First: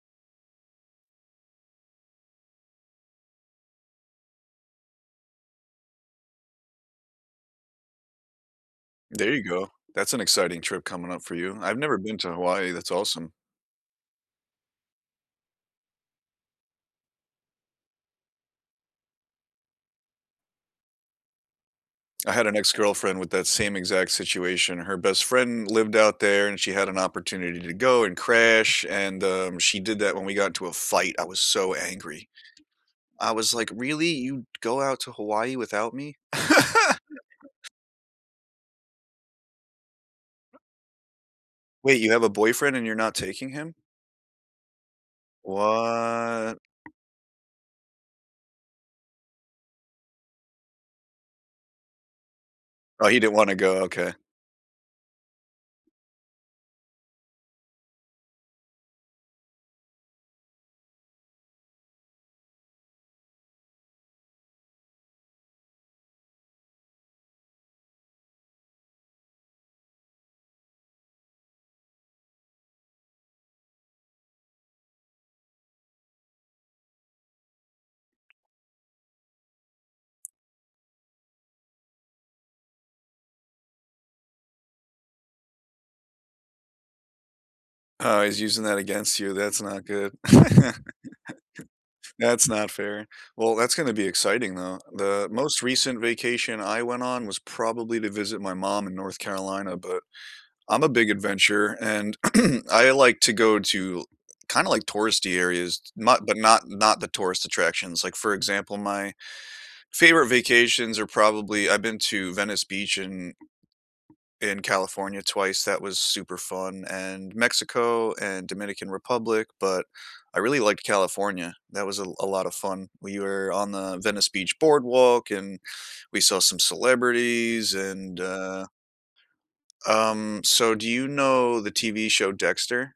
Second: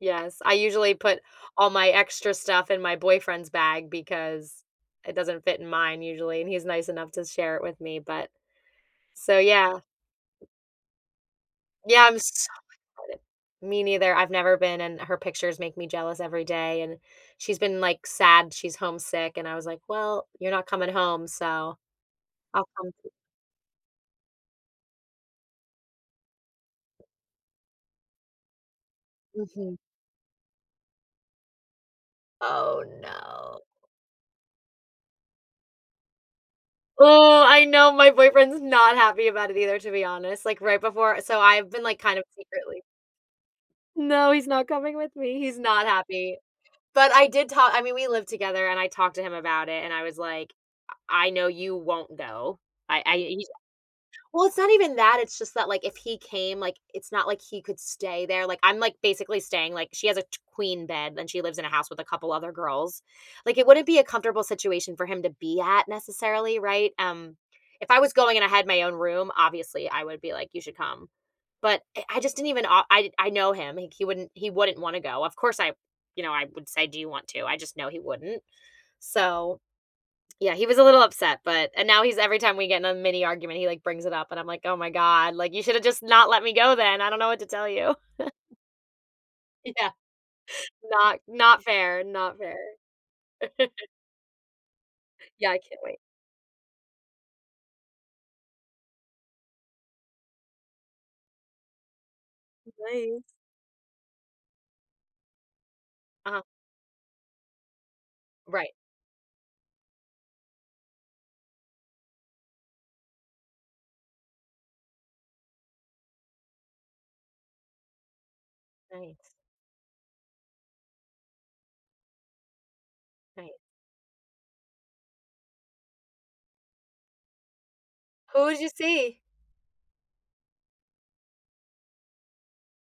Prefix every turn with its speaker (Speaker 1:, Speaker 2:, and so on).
Speaker 1: Yes, I usually put all my extra stuff in my boyfriend's bag because it doesn't fit in mine, usually, and he's nice enough to share it with me, but
Speaker 2: There
Speaker 1: So,
Speaker 2: you go,
Speaker 1: yeah.
Speaker 2: that's an exciting trip coming up for you. I've never
Speaker 1: Yeah,
Speaker 2: been
Speaker 1: I'm
Speaker 2: to
Speaker 1: so
Speaker 2: Hawaii, that's
Speaker 1: excited.
Speaker 2: awesome.
Speaker 1: Me neither, I've never been, and her pictures make me jealous every day, and she's been, like, sad, she's homesick, and I was like, "Well, you're not coming home, so
Speaker 2: I had an
Speaker 1: I'll come to"
Speaker 2: ex-girlfriend with that same exact situation. Her best friend lived out there, and she had an opportunity to go and crash, and, um,
Speaker 1: Mhm.
Speaker 2: she did that when we got into a fight, I was so angry,
Speaker 1: Oh
Speaker 2: I was
Speaker 1: no.
Speaker 2: like, "Really, you go out to Hawaii without me?"
Speaker 1: Oh, I know my boyfriend's not happy about it either, to be honest, like right before So I've been, like,
Speaker 2: Wait, you
Speaker 1: kind
Speaker 2: have
Speaker 1: of
Speaker 2: a boyfriend
Speaker 1: secretly
Speaker 2: and you're not taking him?
Speaker 1: No, he's not coming with me. He's not happy.
Speaker 2: What?
Speaker 1: But I did talk I mean, we lived together and I talked to him about it and I was like, "I I know you won't go. I
Speaker 2: Oh,
Speaker 1: I"
Speaker 2: he didn't
Speaker 1: He's
Speaker 2: wanna go, okay.
Speaker 1: Well, it's not even that, it's just that like, if he came, like, it's not like he could stay there, like, I'm, like, basically staying, like, she has a t queen bed and she lives in a house with a couple other girls, like, it wouldn't be a comfortable situation for him to be at necessarily, right, um, if I was going and I had my own room, obviously I would be like, "You should come." But I I just didn't even o I I know him, he c he wouldn't he wouldn't wanna go. Of course, I you know, I would say, "Do you want to?" I just know he wouldn't. So, yeah, he was a little upset, but and now he's every time we get in a mini argument, he, like, brings it up, and I'm like, "Oh my God, like, you should have just not let me go then. I don't know what to tell you."
Speaker 2: Oh, he's using that against you. That's not
Speaker 1: Yeah,
Speaker 2: good.
Speaker 1: not not fair, not
Speaker 2: That's
Speaker 1: fair.
Speaker 2: not fair. Well, that's gonna be exciting though. The
Speaker 1: Yeah, I
Speaker 2: most
Speaker 1: can't wait.
Speaker 2: recent vacation I went on was probably to visit my mom in North Carolina, but I'm a big adventurer, and l like to
Speaker 1: Nice.
Speaker 2: go to kinda like touristy areas, not but
Speaker 1: Uh-huh.
Speaker 2: not not the tourist attractions. Like, for
Speaker 1: Right.
Speaker 2: example, my favorite vacations are probably I've been to Venice Beach and in California twice, that was super fun, and Mexico and Dominican
Speaker 1: Nice.
Speaker 2: Republic, but I really liked California, that was a l a lot of fun, we
Speaker 1: Nice.
Speaker 2: were on the Venice Beach boardwalk and we saw some celebrities and,
Speaker 1: Who'd
Speaker 2: uh
Speaker 1: you see?
Speaker 2: Um, so do you know the TV show Dexter?